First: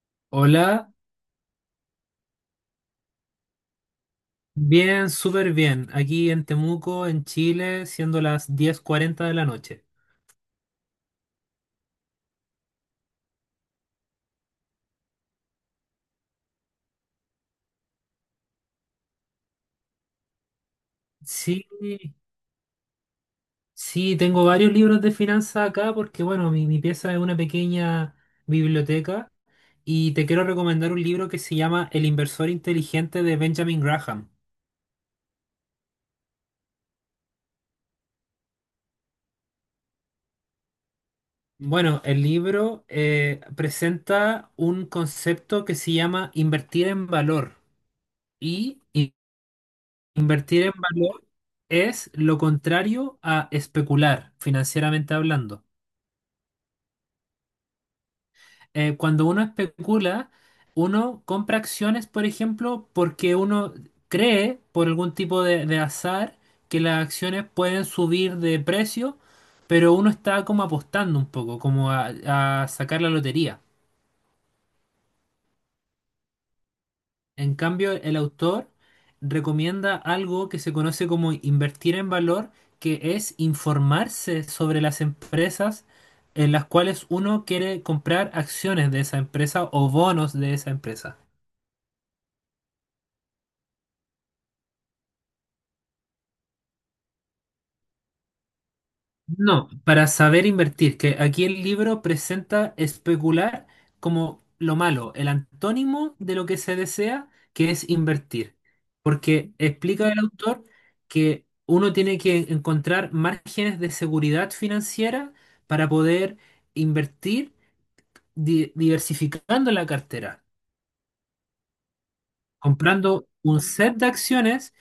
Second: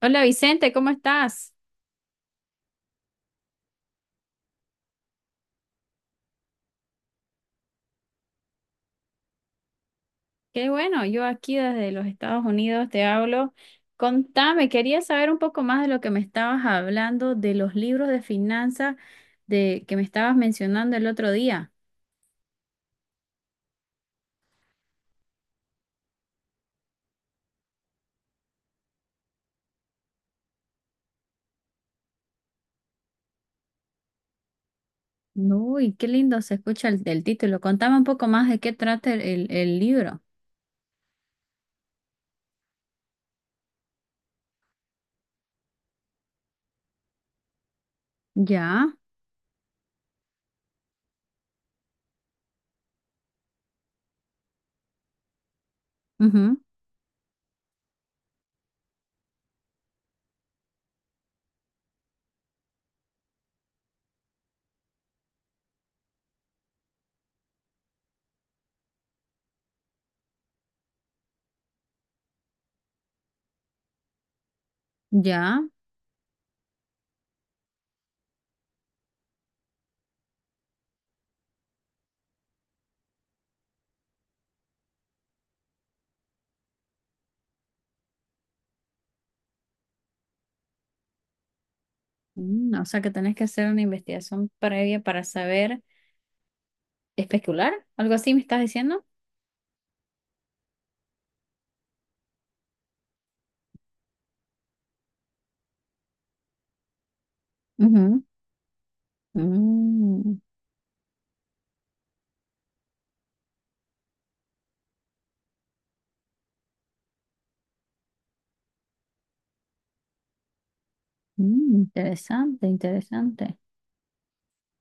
Hola Vicente, ¿cómo Hola, estás? bien, súper bien. Aquí en Temuco, en Chile, siendo las diez cuarenta de la noche. Qué bueno, yo aquí desde los Estados Unidos te hablo. Contame, quería saber un poco más de lo que me estabas hablando de los libros de finanzas de que me estabas mencionando el otro Sí, día. sí, tengo varios libros de finanzas acá porque, bueno, mi pieza es una pequeña biblioteca y te quiero recomendar un libro que se llama El inversor inteligente de Benjamin Graham. Uy, qué lindo se escucha el título. Contame un poco más de qué trata el libro. Bueno, el libro presenta un concepto que se llama invertir en valor y Ya, invertir en valor es lo contrario a especular, financieramente hablando. ujú, Cuando uno especula, uno compra acciones, por ejemplo, porque uno cree, por algún tipo de azar, que las acciones pueden subir de precio, pero uno está como apostando un poco, como a sacar la lotería. ya. En cambio, el autor recomienda algo que se conoce como invertir en valor, que es informarse sobre las empresas en las cuales uno quiere comprar acciones de esa empresa o bonos de esa empresa. Mm, o sea que tenés que hacer una investigación previa para saber especular. ¿Algo así me estás diciendo? No, para saber invertir, que aquí el libro presenta especular como lo malo, el antónimo de lo que se desea, que es Ujú. invertir. Porque explica el Mm. autor que uno tiene que encontrar márgenes de seguridad financiera para poder invertir diversificando la cartera, Mm, interesante, comprando interesante. un set de acciones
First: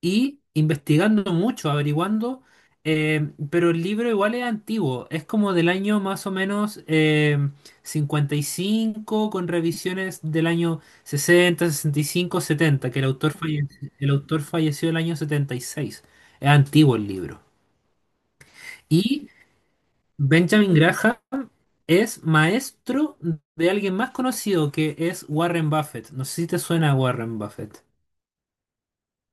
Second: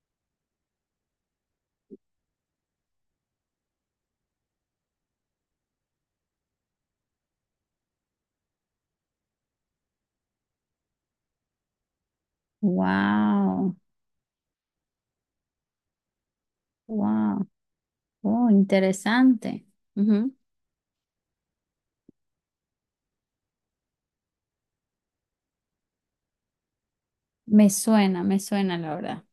y investigando mucho, averiguando, pero el libro igual es antiguo, es como del año más o menos 55, con revisiones del año 60, 65, 70, que el autor Wow, falleció, el autor falleció el año 76. Es antiguo el libro. wow, oh, Y interesante. Ujú. Benjamin Graham es maestro de alguien más conocido que es Warren Buffett. No sé si te suena Warren Buffett. Me suena, la verdad.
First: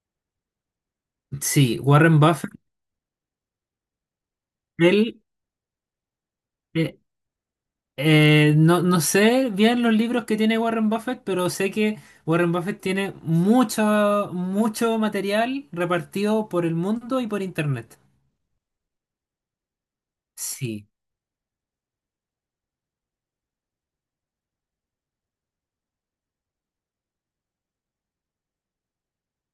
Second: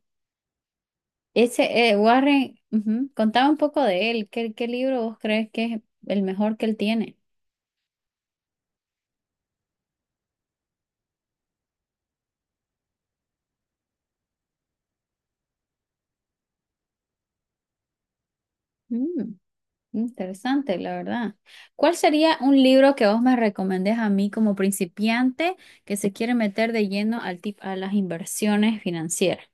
Sí, Ese, Warren Buffett, Warren, ujú, contaba un poco de él. ¿Qué libro vos él, crees que es el mejor que él eh, tiene? No sé bien los libros que tiene Warren Buffett, pero sé que Warren Buffett tiene mucho, mucho material repartido por el mundo y por internet. Mm, interesante, Sí. la verdad. ¿Cuál sería un libro que vos me recomendés a mí como principiante que se quiere meter de lleno al tip a las inversiones financieras?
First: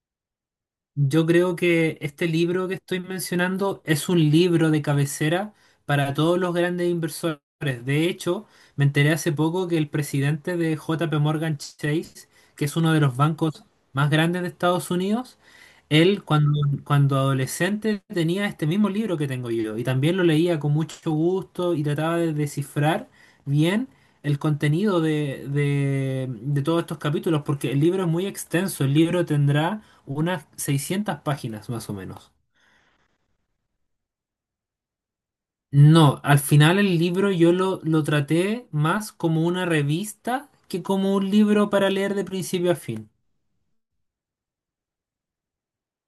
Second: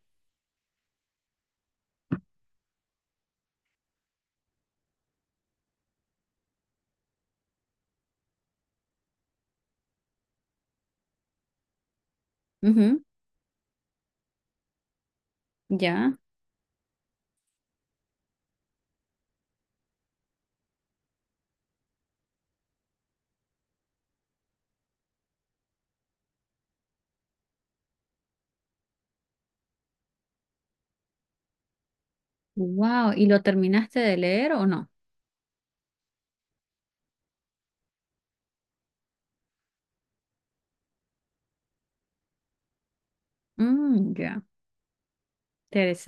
Yo creo que este libro que estoy mencionando es un libro de cabecera para todos los grandes inversores. De hecho, me enteré hace poco que el presidente de JP Morgan Chase, que es uno de Ujú, los bancos más grandes de Estados Unidos, ya. él cuando, cuando adolescente tenía este mismo libro que tengo yo y también lo leía con mucho gusto y trataba de descifrar bien el contenido de todos estos capítulos porque el libro es muy extenso, el libro tendrá unas 600 páginas más o menos. Wow, ¿y lo terminaste de leer o no? No, al final el libro yo lo traté más como una revista que como un libro para leer de principio a fin. Mm, ya,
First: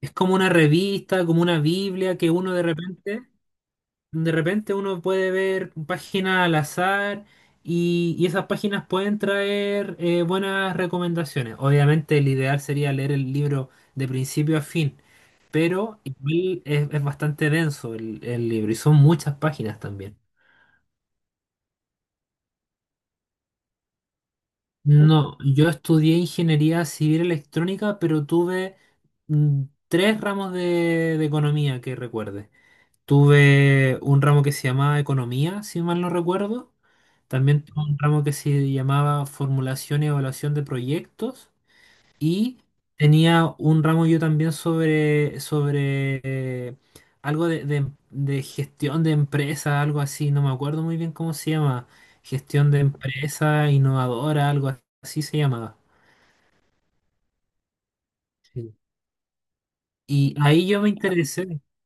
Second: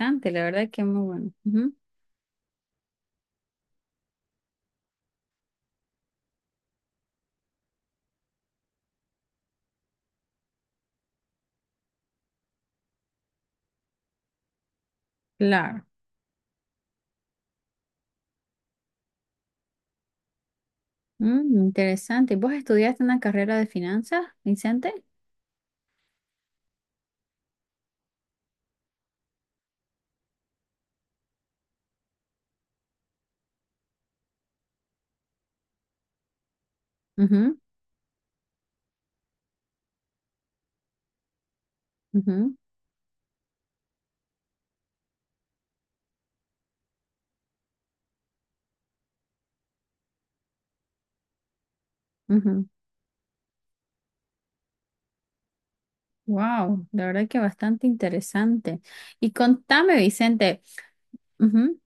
Es como la una verdad que muy revista, bueno. como una Ujú, Biblia que uno de repente uno puede ver páginas al azar y esas páginas pueden traer buenas recomendaciones. Obviamente el ideal sería leer el libro de principio a fin, claro, pero igual es bastante denso el libro y son muchas páginas también. mm, interesante. ¿Vos estudiaste una carrera de finanzas, Vicente? No, yo estudié ingeniería civil electrónica, pero tuve tres ramos de economía que recuerde. Tuve un ramo que se llamaba economía, si mal no recuerdo. Ujú, También tuve un ramo que se llamaba formulación y evaluación de proyectos. ujú, Y tenía un ramo yo también sobre eh, algo de gestión de empresa, algo así, no me acuerdo muy bien cómo se llama. ujú. Gestión de empresa innovadora, algo así se llamaba. Wow, la verdad que bastante Sí. interesante. Y contame, Y Vicente, ahí yo me interesé, ujú,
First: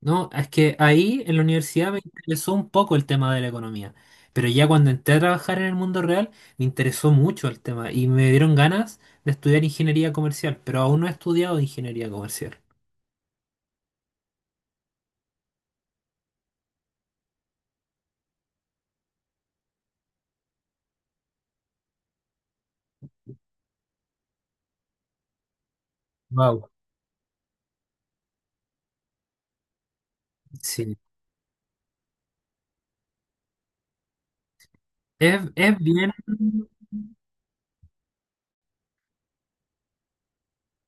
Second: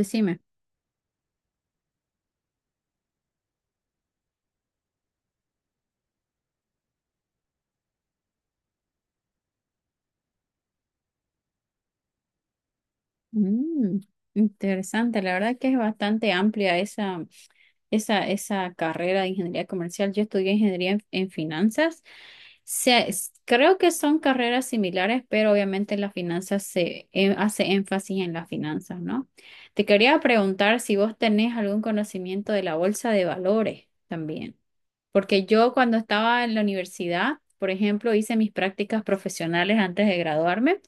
¿no? Es que ahí en la universidad me interesó un poco el tema de la economía, pero ya cuando entré a trabajar en el mundo real me interesó mucho el tema y me dieron ganas de estudiar ingeniería comercial, pero aún no he estudiado ingeniería comercial. Mm, interesante, la verdad que es bastante amplia esa carrera de ingeniería comercial. Yo estudié ingeniería en finanzas. Creo que son carreras similares, pero obviamente la finanzas Wow. se hace énfasis en las finanzas, ¿no? Te quería preguntar si Sí. vos tenés algún conocimiento de la bolsa de valores también, porque yo Es cuando bien estaba en la universidad, por ejemplo, hice mis prácticas profesionales antes de graduarme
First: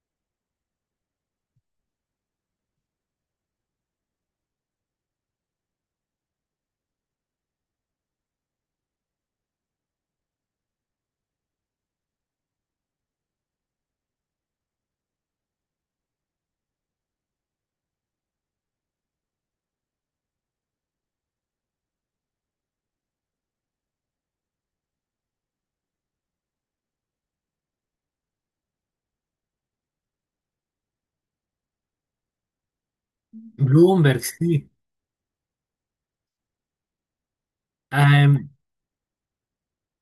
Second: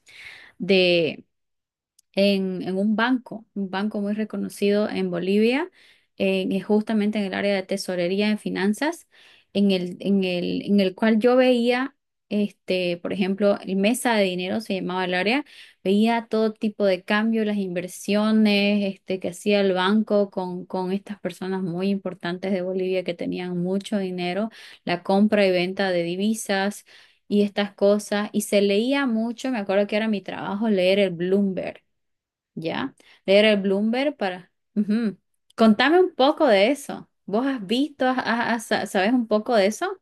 en un banco muy reconocido en Bolivia, que justamente en el área de tesorería en finanzas, en el cual yo veía, este, por ejemplo, el mesa de dinero se llamaba el área, veía todo tipo de cambios, las inversiones, este, que hacía el banco con estas personas muy importantes de Bolivia que tenían mucho dinero, la compra y venta de divisas. Y estas cosas, y se leía mucho, me acuerdo que era mi trabajo leer el Bloomberg, ya, leer el Bloomberg Bloomberg, para... sí. Ujú. Contame un poco de eso. ¿Vos has visto, Am, sabes un poco de eso?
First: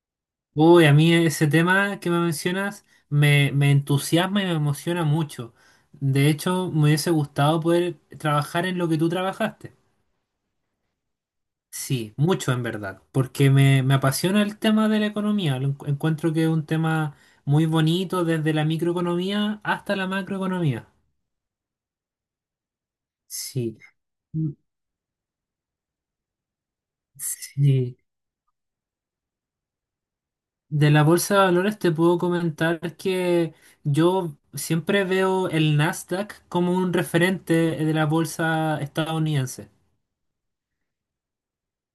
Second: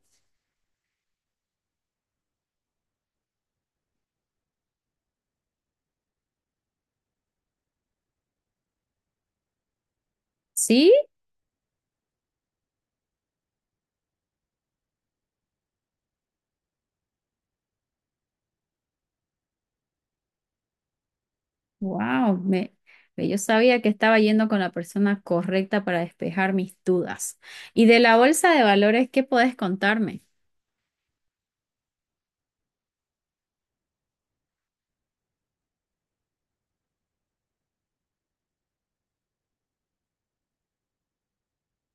uy, a mí ese tema que me mencionas me entusiasma y me emociona mucho. De hecho, me hubiese gustado poder trabajar en lo que tú trabajaste. ¿Sí? Sí, mucho en verdad, porque me apasiona el tema de la economía. Lo encuentro que es un tema muy bonito desde la microeconomía hasta la macroeconomía. Wow, yo Sí, sabía que estaba yendo mm, con la persona correcta para despejar mis dudas. ¿Y sí. de la bolsa de valores, qué podés contarme? De la bolsa de valores te puedo comentar que yo siempre veo el Nasdaq como un referente de la bolsa estadounidense.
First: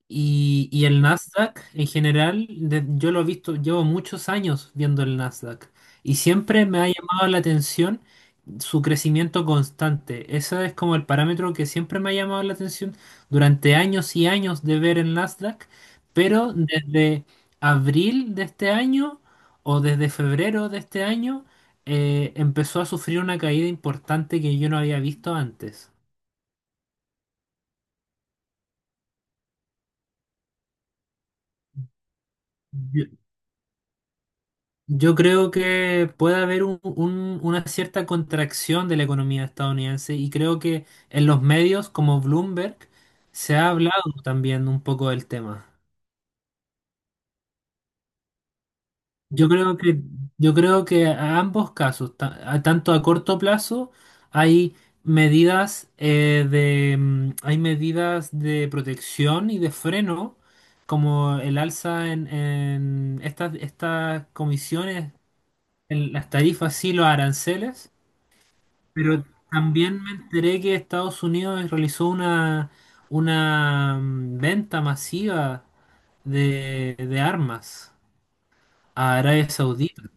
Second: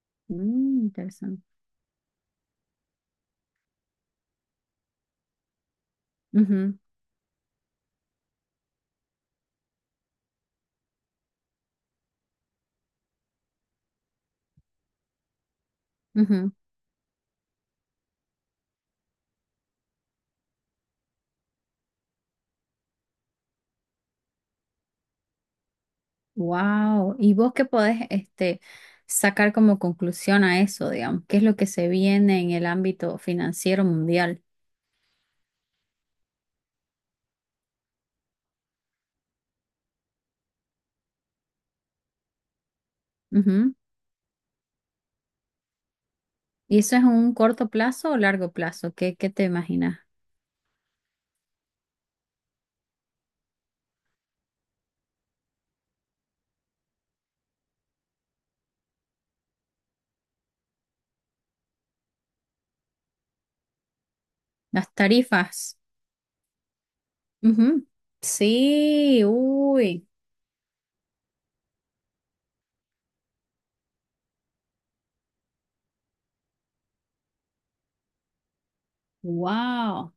Y, Mm, y el interesante. Nasdaq en general, yo lo he visto, llevo muchos años viendo el Nasdaq y siempre me ha llamado la atención su crecimiento constante. Ese es como el parámetro que siempre me ha llamado la atención durante años y años de ver el Nasdaq, pero desde abril de este año o desde febrero de este año empezó a sufrir una caída importante que yo no había visto antes. Wow, ¿y vos qué podés este, sacar como conclusión a eso, digamos? ¿Qué es lo que se viene en el ámbito financiero mundial? Yo creo que puede haber una cierta contracción de la economía estadounidense y creo que en los medios como Bloomberg se ha hablado también un poco del tema. ¿Y eso es un corto plazo o largo plazo? ¿Qué te Yo creo imaginas? que, yo creo que a ambos casos, tanto a corto plazo, hay medidas eh, de, hay medidas de protección y de freno, como el alza en estas Las comisiones, tarifas. en las tarifas y los Ujú. aranceles. Sí, Pero también uy, me enteré que Estados Unidos realizó una venta masiva de armas a Arabia Saudita. wow.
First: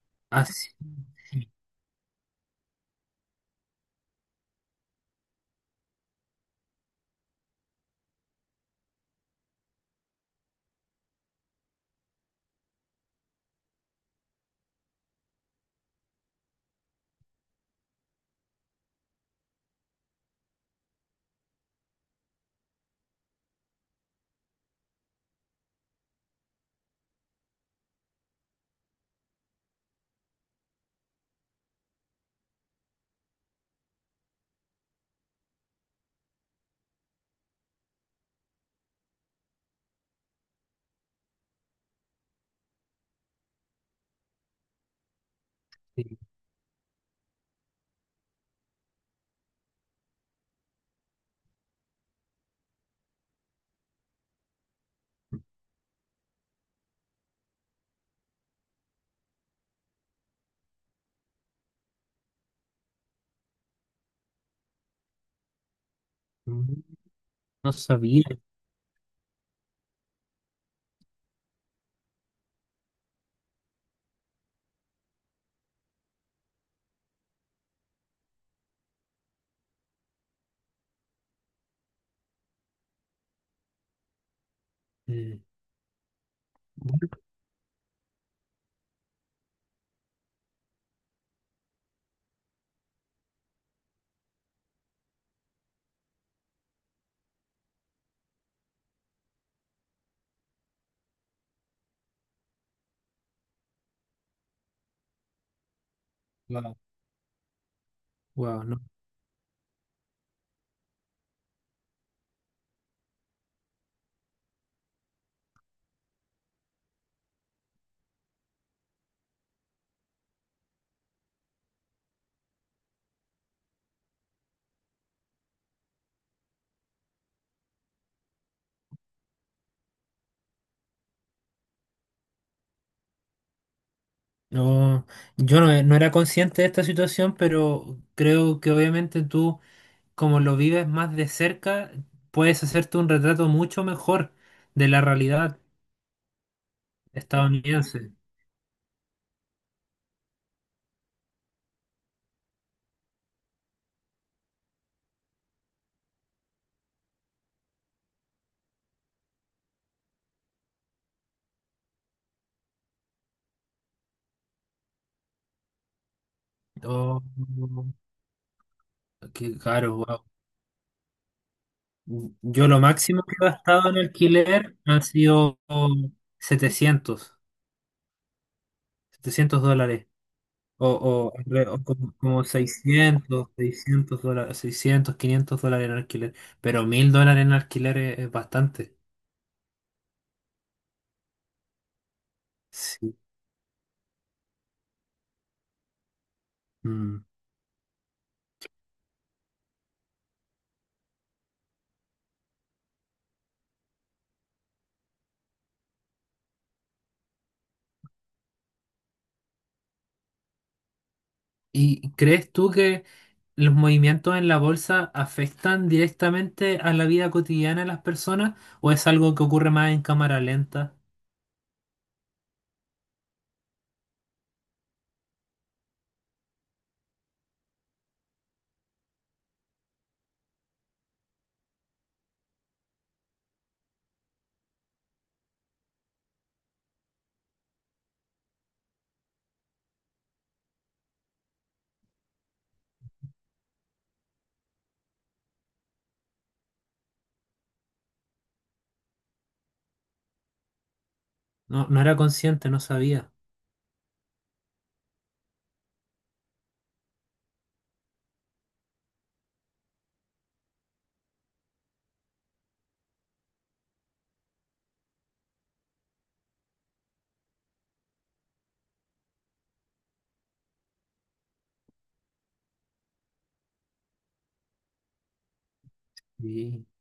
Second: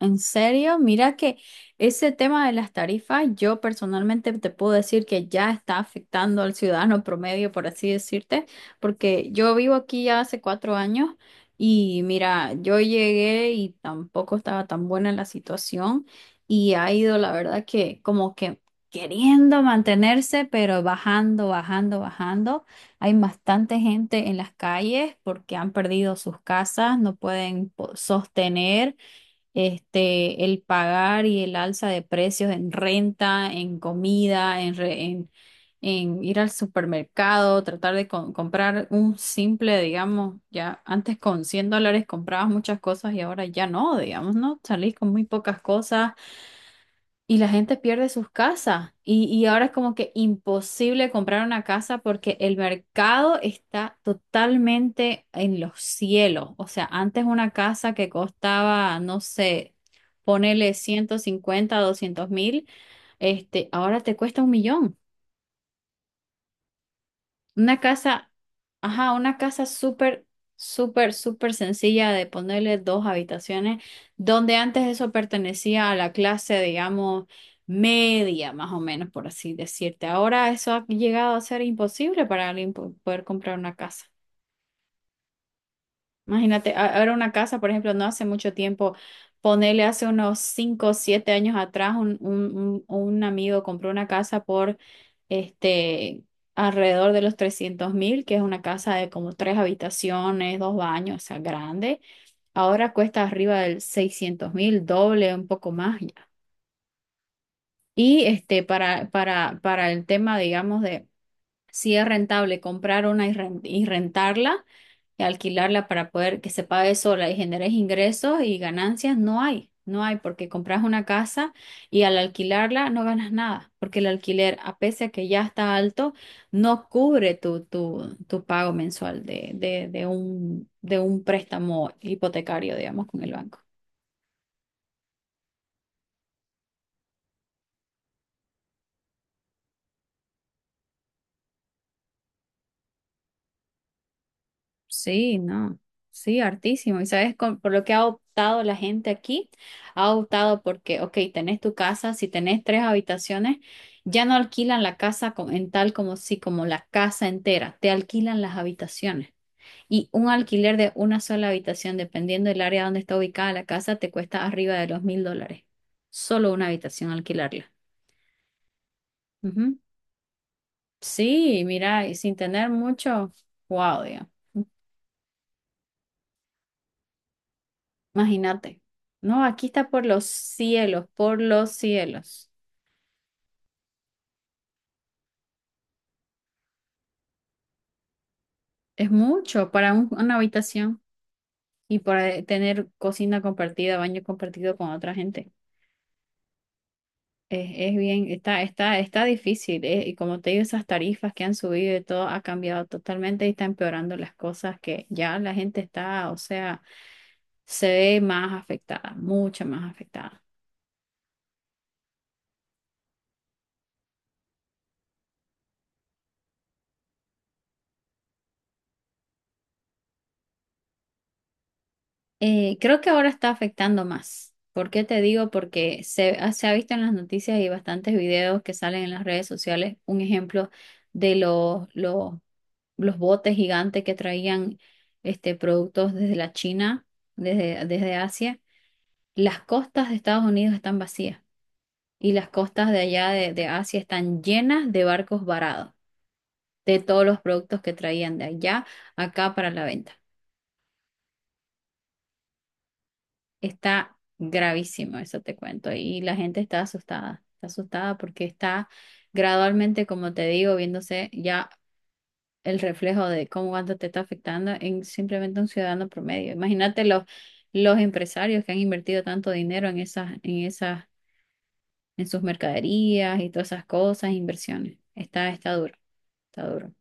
¿En Así, serio? Mira que sí, ese tema de las tarifas, yo personalmente te puedo decir que ya está afectando al ciudadano promedio, por así decirte, porque yo vivo aquí ya hace 4 años y mira, yo llegué y tampoco estaba tan buena la situación y ha ido, la verdad, que como que queriendo mantenerse, pero bajando, bajando, bajando. Hay bastante gente en las calles porque han perdido sus casas, no pueden sostener este, el pagar y el alza de precios en renta, en comida, en, en ir al supermercado, tratar de comprar un simple, digamos, ya antes con 100 dólares comprabas muchas cosas y ahora ya no, digamos, ¿no? Salís con muy pocas cosas sí. y la gente pierde sus casas. Y ahora es como que imposible comprar una casa porque el mercado está totalmente en los cielos. O sea, antes una casa que costaba, no sé, ponele 150 200.000, este, ahora te cuesta un millón. No Una sabía. casa, ajá, una casa súper, súper, súper sencilla de ponerle 2 habitaciones, donde antes eso pertenecía a la clase, digamos, media, más o menos, por así decirte. Ahora eso ha llegado a ser imposible para alguien poder comprar una casa. eh, Imagínate, ahora una casa, por ejemplo, no hace mucho tiempo, ponele hace unos 5 o 7 años atrás, un amigo compró una casa por este alrededor de los 300.000, que es una casa de como 3 habitaciones, 2 baños, o sea, grande. Ahora cuesta arriba del 600.000, doble, un poco más ya. Wow, Y este, wow, no, para el tema, digamos, de si es rentable comprar una y y rentarla y alquilarla para poder que se pague sola y generes ingresos y ganancias, no hay, no hay, porque compras una casa y al alquilarla no ganas nada, porque el alquiler, a pesar de que ya está alto, no cubre tu pago mensual de un préstamo hipotecario, digamos, con el banco. no, yo no, no era consciente de esta situación, pero creo que obviamente tú, como lo vives más de cerca, puedes hacerte un retrato mucho mejor de la Sí, realidad no, sí, hartísimo. Y sabes, por lo que ha estadounidense. optado la gente aquí, ha optado porque, ok, tenés tu casa, si tenés 3 habitaciones, ya no alquilan la casa en tal como si, como la casa entera, te alquilan las habitaciones. Y un alquiler de una sola habitación, dependiendo del área donde está ubicada la casa, te cuesta arriba de los 1.000 dólares. Solo una habitación Oh, alquilarla. qué Ujú. caro, wow. Sí, mira, y sin Yo tener lo máximo mucho, que he gastado en wow, alquiler han sido 700 imagínate. No, 700 aquí está por dólares. los cielos, O, por re- los o como, como cielos. 600 dólares, 600 500 dólares en alquiler. Pero $1,000 en alquiler es bastante. Es mucho para una habitación y para tener Sí. cocina compartida, baño compartido con otra gente. Mm. Es bien, está difícil. Y como te digo, esas tarifas que han subido y todo ha cambiado totalmente y está empeorando las cosas que ya la gente está, o sea, se ve más afectada, mucho más afectada. ¿Y crees tú que los movimientos en la bolsa afectan directamente a la vida cotidiana de las personas? ¿O es algo que ocurre más en cámara lenta? Creo que ahora está afectando más. ¿Por qué te digo? Porque se ha visto en las noticias y bastantes videos que salen en las redes sociales, un ejemplo de los botes gigantes que traían este, productos desde la China, desde Asia. Las costas de Estados Unidos están vacías y las costas de allá de Asia están llenas de barcos varados de todos los productos que traían de allá acá para la venta. No, no era consciente, no sabía. Está gravísimo, eso te cuento. Y la gente está asustada porque está gradualmente, como te digo, viéndose ya el reflejo de cómo cuánto te está afectando en simplemente un ciudadano promedio. Imagínate los empresarios que han invertido tanto dinero en sus mercaderías y todas esas cosas, inversiones. Está duro, está Sí. duro.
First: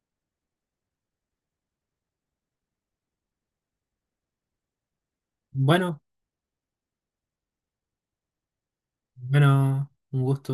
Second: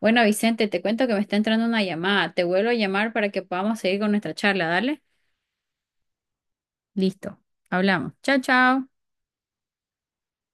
Bueno, Vicente, te cuento que me está entrando una llamada. Te vuelvo a llamar para que podamos seguir con nuestra charla. Dale. Bueno, Listo. Hablamos. Chao, chao. bueno, un gusto.